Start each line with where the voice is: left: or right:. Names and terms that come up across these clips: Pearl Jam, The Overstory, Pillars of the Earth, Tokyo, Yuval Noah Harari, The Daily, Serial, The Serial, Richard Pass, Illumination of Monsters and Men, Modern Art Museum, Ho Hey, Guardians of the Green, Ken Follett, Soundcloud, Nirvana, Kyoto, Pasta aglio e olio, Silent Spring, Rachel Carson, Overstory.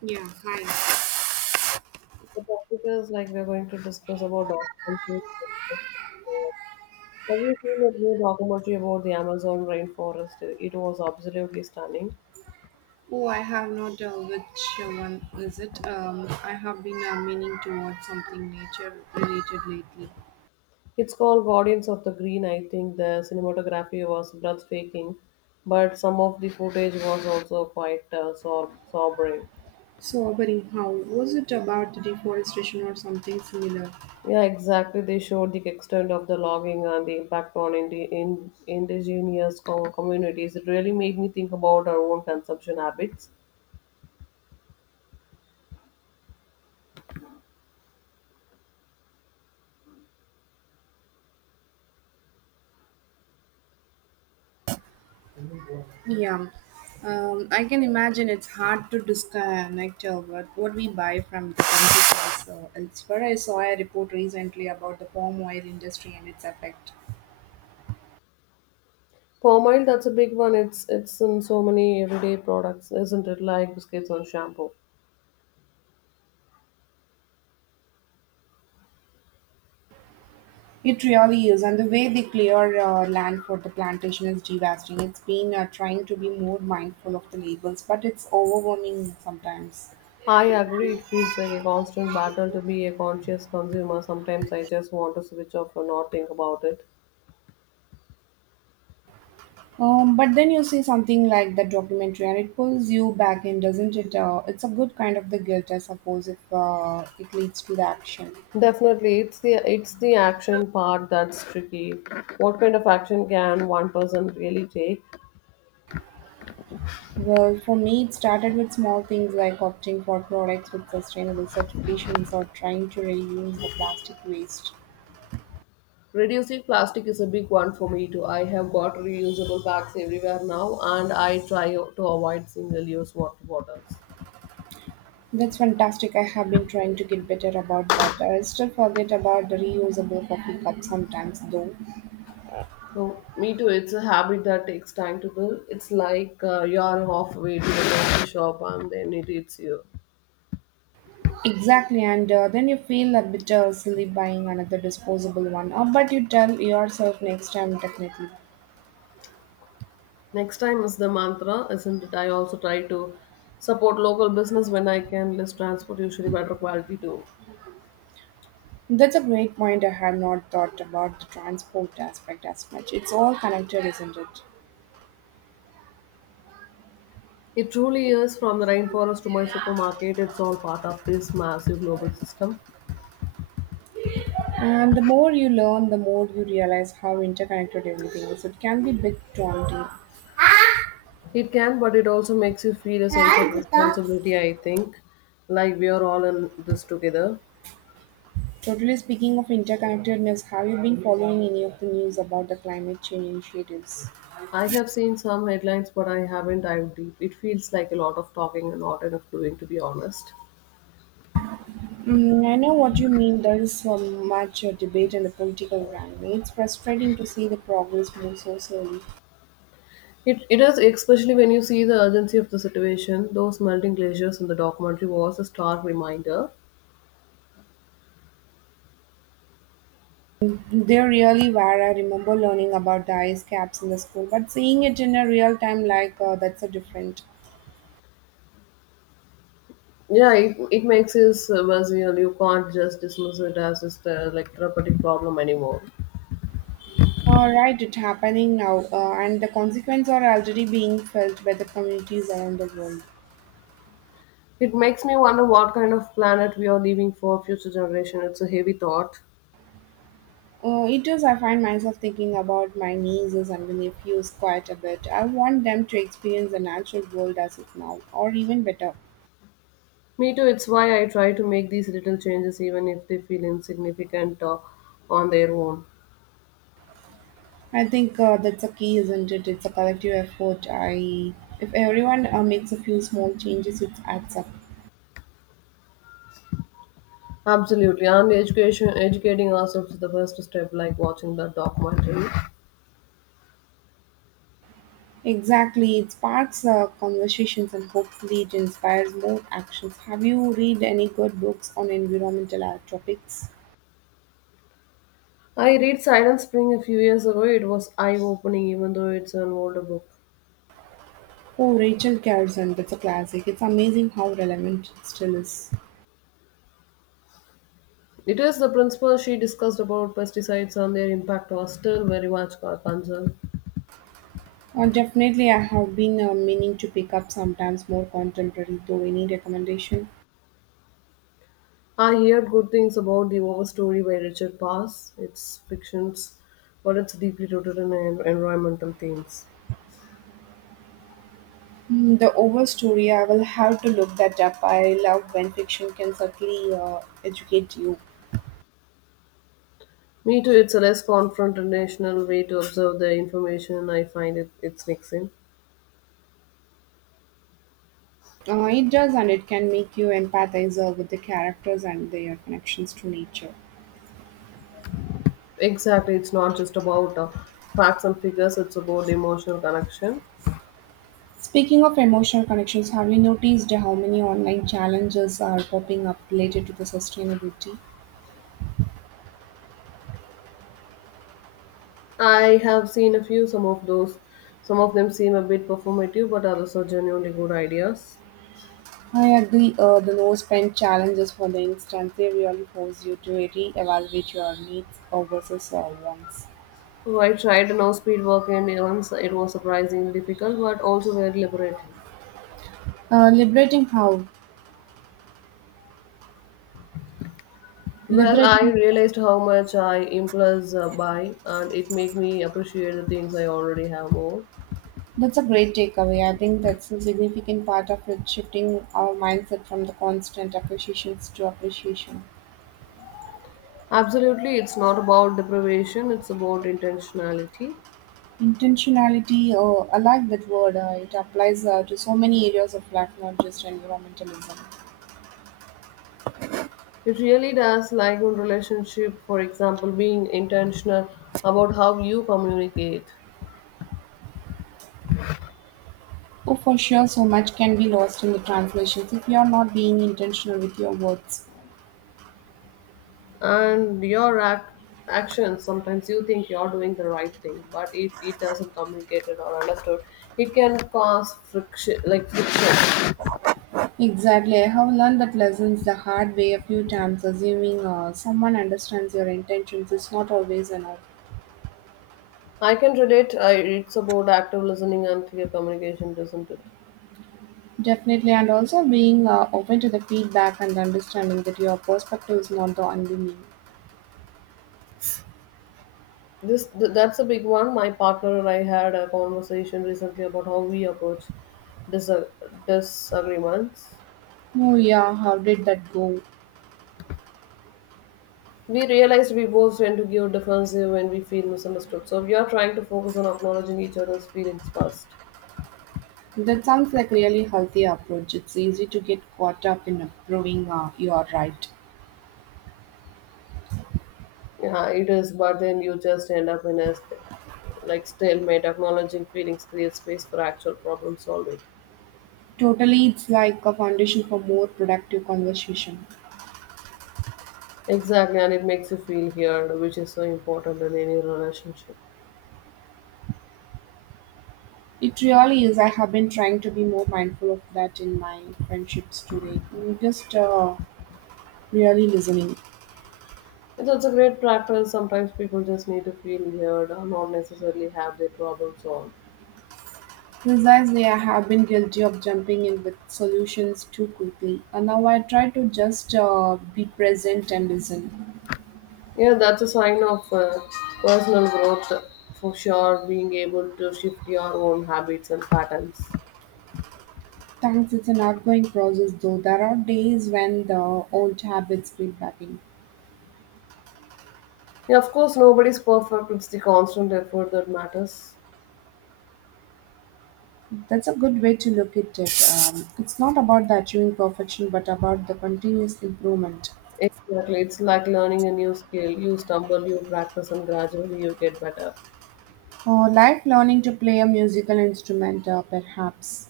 right: Yeah, hi.
left: The topic is like we're going to discuss about documentaries. So, have you seen a new documentary about the Amazon rainforest? It was absolutely stunning.
right: Oh, I have not, which one is it? I have been meaning to watch something nature related lately.
left: It's called Guardians of the Green. I think the cinematography was breathtaking, but some of the footage was also quite sobering.
right: So, Abari, how was it about the deforestation or something similar?
left: Yeah, exactly. They showed the extent of the logging and the impact on indigenous communities. It really made me think about our own consumption habits.
right: Yeah, I can imagine it's hard to disconnect what we buy from the consequences. Elsewhere, I saw a report recently about the palm oil industry and its effect.
left: Palm oil, that's a big one. It's in so many everyday products, isn't it? Like biscuits or shampoo.
right: It really is, and the way they clear land for the plantation is devastating. It's been trying to be more mindful of the labels, but it's overwhelming sometimes.
left: I agree. It feels like a constant battle to be a conscious consumer. Sometimes I just want to switch off and not think about it.
right: But then you see something like that documentary, and it pulls you back in, doesn't it? It's a good kind of the guilt, I suppose, if it leads to the action.
left: Definitely, it's the action part that's tricky. What kind of action can one person really take?
right: Well, for me, it started with small things like opting for products with sustainable certifications or trying to reduce the plastic waste.
left: Reducing plastic is a big one for me too. I have got reusable bags everywhere now, and I try to avoid single-use water bottles.
right: That's fantastic. I have been trying to get better about that. I still forget about the reusable coffee cup sometimes, though.
left: Oh, me too. It's a habit that takes time to build. It's like you're halfway to the coffee shop and then it eats you.
right: Exactly, and then you feel a bit silly buying another disposable one, but you tell yourself next time, definitely.
left: Next time is the mantra, isn't it? I also try to support local business when I can. Less transport, usually better quality too.
right: That's a great point. I had not thought about the transport aspect as much. It's all connected, isn't it?
left: It truly is, from the rainforest to my supermarket. It's all part of this massive global system.
right: And the more you learn, the more you realize how interconnected everything is. It can be a bit daunting.
left: It can, but it also makes you feel a sense of responsibility, I think, like we are all in this together.
right: Totally, speaking of interconnectedness, have you been following any of the news about the climate change initiatives?
left: I have seen some headlines, but I haven't dived deep. It feels like a lot of talking and not enough doing, to be honest.
right: Mm, I know what you mean. There is so much debate and the political wrangling. It's frustrating to see the progress move so slowly.
left: It is, especially when you see the urgency of the situation. Those melting glaciers in the documentary was a stark reminder.
right: They really were. I remember learning about the ice caps in the school, but seeing it in a real time like, that's a different.
left: Yeah, it makes us visual. You can't just dismiss it as just a like therapeutic problem anymore.
right: All right, it's happening now, and the consequences are already being felt by the communities around the world.
left: It makes me wonder what kind of planet we are leaving for future generation. It's a heavy thought.
right: It is, I find myself thinking about my nieces and nephews quite a bit. I want them to experience the natural world as it now, or even better.
left: Me too. It's why I try to make these little changes, even if they feel insignificant on their own.
right: I think that's a key, isn't it? It's a collective effort. I, if everyone makes a few small changes, it adds up.
left: Absolutely, and education educating ourselves is the first step, like watching the documentary.
right: Exactly, it sparks conversations and hopefully it inspires more actions. Have you read any good books on environmental topics?
left: I read Silent Spring a few years ago. It was eye-opening, even though it's an older book.
right: Oh, Rachel Carson, that's a classic. It's amazing how relevant it still is.
left: It is the principle she discussed about pesticides and their impact are still very much a concern.
right: Definitely, I have been meaning to pick up sometimes more contemporary, though, any recommendation?
left: I heard good things about the Overstory by Richard Pass. It's fictions, but it's deeply rooted in environmental themes.
right: Hmm, the overstory, I will have to look that up. I love when fiction can certainly educate you.
left: Me too. It's a less confrontational way to observe the information. I find it's mixing.
right: It does, and it can make you empathize with the characters and their connections to nature.
left: Exactly, it's not just about facts and figures, it's about emotional connection.
right: Speaking of emotional connections, have you noticed how many online challenges are popping up related to the sustainability?
left: I have seen a few, some of them seem a bit performative, but others are genuinely good ideas.
right: I agree. The no spend challenges, for the instance, they really force you to re-evaluate your needs or versus your wants.
left: So I tried now speed work and once it was surprisingly difficult, but also very liberating.
right: Liberating how?
left: Well, I
right: Liberating.
left: realized how much I impulse buy, and it made me appreciate the things I already have more.
right: That's a great takeaway. I think that's a significant part of it, shifting our mindset from the constant appreciations to appreciation.
left: Absolutely, it's not about deprivation, it's about intentionality.
right: Intentionality, I like that word. It applies to so many areas of life, not just environmentalism.
left: It really does, like in relationship, for example, being intentional about how you communicate
right: Oh, for sure, so much can be lost in the translations if you are not being intentional with your words.
left: and your actions. Sometimes you think you're doing the right thing, but if it doesn't communicated or understood, it can cause friction, like friction.
right: Exactly. I have learned that lessons the hard way a few times, assuming someone understands your intentions is not always enough.
left: I can relate. It's about active listening and clear communication, isn't it?
right: Definitely, and also being open to the feedback and understanding that your perspective is not the only meaning.
left: That's a big one. My partner and I had a conversation recently about how we approach dis- disagreements.
right: Oh, yeah, how did that go?
left: We realize we both tend to give defensive when we feel misunderstood. So we are trying to focus on acknowledging each other's feelings first.
right: That sounds like really healthy approach. It's easy to get caught up in proving you're right.
left: Yeah, it is, but then you just end up in a stalemate. Acknowledging feelings creates space for actual problem solving.
right: Totally, it's like a foundation for more productive conversation.
left: Exactly, and it makes you feel heard, which is so important in any relationship.
right: It really is. I have been trying to be more mindful of that in my friendships today. Mm, just really listening.
left: And that's a great practice. Sometimes people just need to feel heard, or not necessarily have their problem solved.
right: Precisely, I have been guilty of jumping in with solutions too quickly. And now I try to just be present and listen.
left: Yeah, that's a sign of personal growth for sure, being able to shift your own habits and patterns.
right: Thanks, it's an ongoing process though. There are days when the old habits creep back in.
left: Yeah, of course, nobody's perfect. It's the constant effort that matters.
right: That's a good way to look at it. It's not about the achieving perfection, but about the continuous improvement.
left: Exactly. It's like learning a new skill. You stumble, you practice, and gradually you get better.
right: Or like learning to play a musical instrument, perhaps.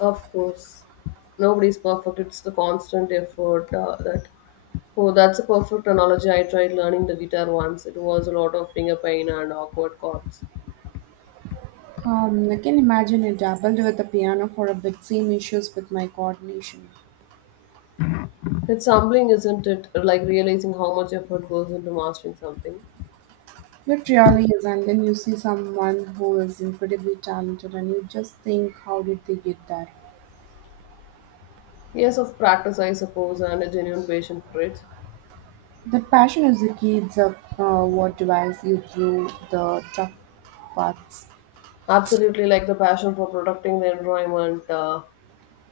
left: Of course, nobody's perfect. It's the constant effort that. Oh, that's a perfect analogy. I tried learning the guitar once. It was a lot of finger pain and awkward chords.
right: I can imagine I dabbled with the piano for a bit, same issues with my coordination.
left: It's humbling, isn't it? Like realizing how much effort goes into mastering something.
right: It really is, and then you see someone who is incredibly talented, and you just think, how did they get that?"
left: Years of practice, I suppose, and a genuine passion for it.
right: The passion is the key, it's a, what drives you through the tough paths.
left: Absolutely, like the passion for protecting the environment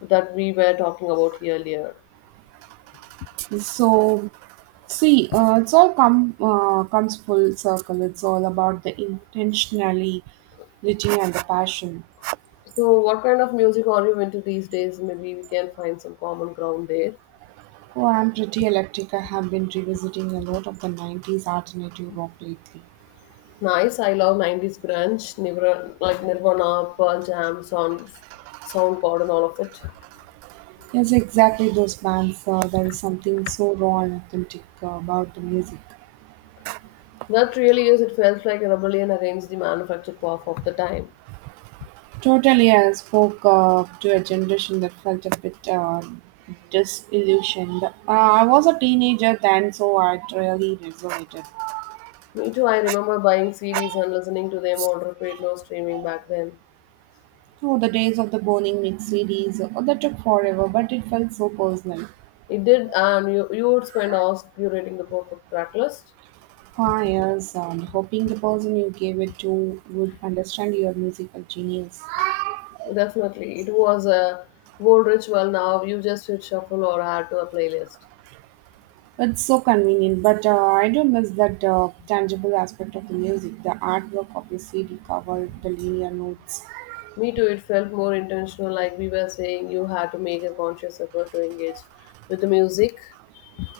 left: that we were talking about earlier.
right: So, see, it's all come comes full circle. It's all about the intentionally reaching and the passion.
left: So, what kind of music are you into these days? Maybe we can find some common ground there.
right: Oh, I'm pretty electric. I have been revisiting a lot of the 90s alternative rock lately.
left: Nice. I love 90s grunge, Nirvana, Pearl Jam, Soundcloud, and all of it.
right: Yes, exactly those bands. There is something so raw and authentic about the music.
left: That really is. It felt like a rebellion against the manufactured pop of the time.
right: Totally, I spoke to a generation that felt a bit disillusioned. I was a teenager then, so I really resonated.
left: Me too. I remember buying CDs and listening to them on repeat, no streaming back then.
right: Oh, the days of the burning mix CDs, oh, that took forever, but it felt so personal.
left: It did, and you would spend hours curating the perfect track list.
right: Ah, yes, and hoping the person you gave it to would understand your musical genius.
left: Definitely, it was a gold ritual. Now you just hit shuffle or add to a playlist.
right: It's so convenient, but I do miss that tangible aspect of the music, the artwork of the CD cover, the linear notes.
left: Me too. It felt more intentional, like we were saying. You had to make a conscious effort to engage with the music.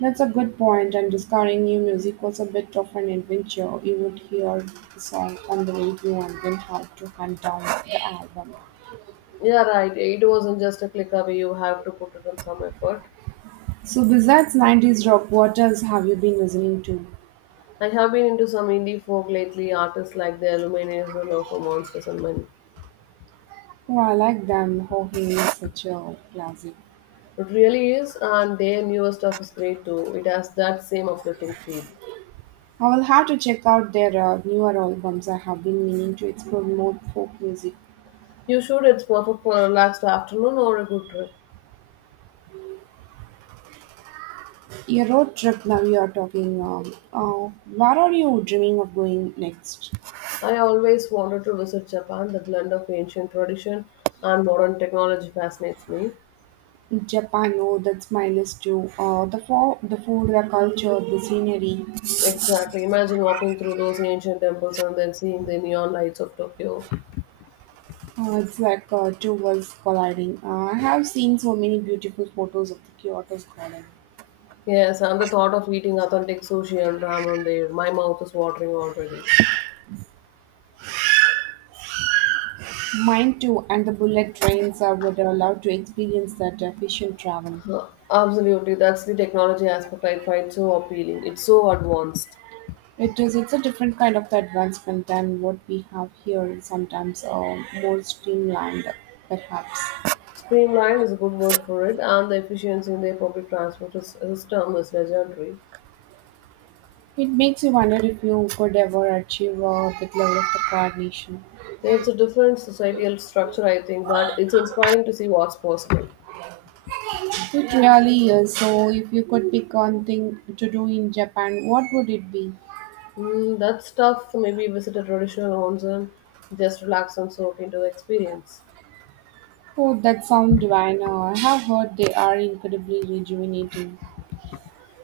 right: That's a good point, and discovering new music was a bit of an adventure. You would hear the song on the radio and then have to hunt down the album.
left: Yeah, right. It wasn't just a click away. You have to put it in some effort.
right: So, besides 90s rock, what else have you been listening to?
left: I have been into some indie folk lately. Artists like the Illumination of Monsters and Men.
right: Oh, I like them. Ho Hey is such a classic.
left: It really is, and their newer stuff is great too. It has that same uplifting feel.
right: I will have to check out their newer albums. I have been meaning to explore more folk music.
left: You should, it's perfect for a relaxed afternoon or a good trip.
right: Your road trip, now you are talking. Where are you dreaming of going next?
left: I always wanted to visit Japan. The blend of ancient tradition and modern technology fascinates me.
right: Japan, oh, that's my list too. The, the food, the culture, the scenery.
left: Exactly. Imagine walking through those ancient temples and then seeing the neon lights of Tokyo.
right: It's like two worlds colliding. I have seen so many beautiful photos of the Kyoto's garden.
left: Yes, and the thought of eating authentic sushi and ramen there. My mouth is watering already.
right: Mine too, and the bullet trains. I would love to experience that efficient travel.
left: Huh, absolutely, that's the technology aspect I find so appealing. It's so advanced.
right: It is. It's a different kind of advancement than what we have here. Sometimes more streamlined, perhaps.
left: Streamlined is a good word for it, and the efficiency in their public system is legendary.
right: It makes you wonder if you could ever achieve that level of the coordination.
left: It's a different societal structure, I think, but it's inspiring to see what's possible.
right: It really is. So, if you could pick one thing to do in Japan, what would it be?
left: Mm, that's tough. Maybe visit a traditional onsen, just relax and soak into the experience.
right: Oh, that sounds divine. I have heard they are incredibly rejuvenating.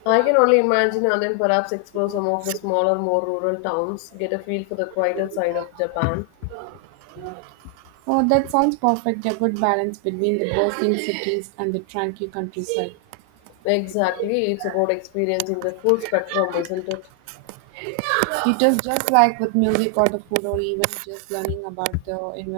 left: I can only imagine, and then perhaps explore some of the smaller, more rural towns, get a feel for the quieter side of Japan.
right: Oh, that sounds perfect. A good balance between the bustling cities and the tranquil countryside.
left: Exactly, it's about experiencing the full spectrum, isn't it?
right: It is, just like with music or the food or even just learning about the environment.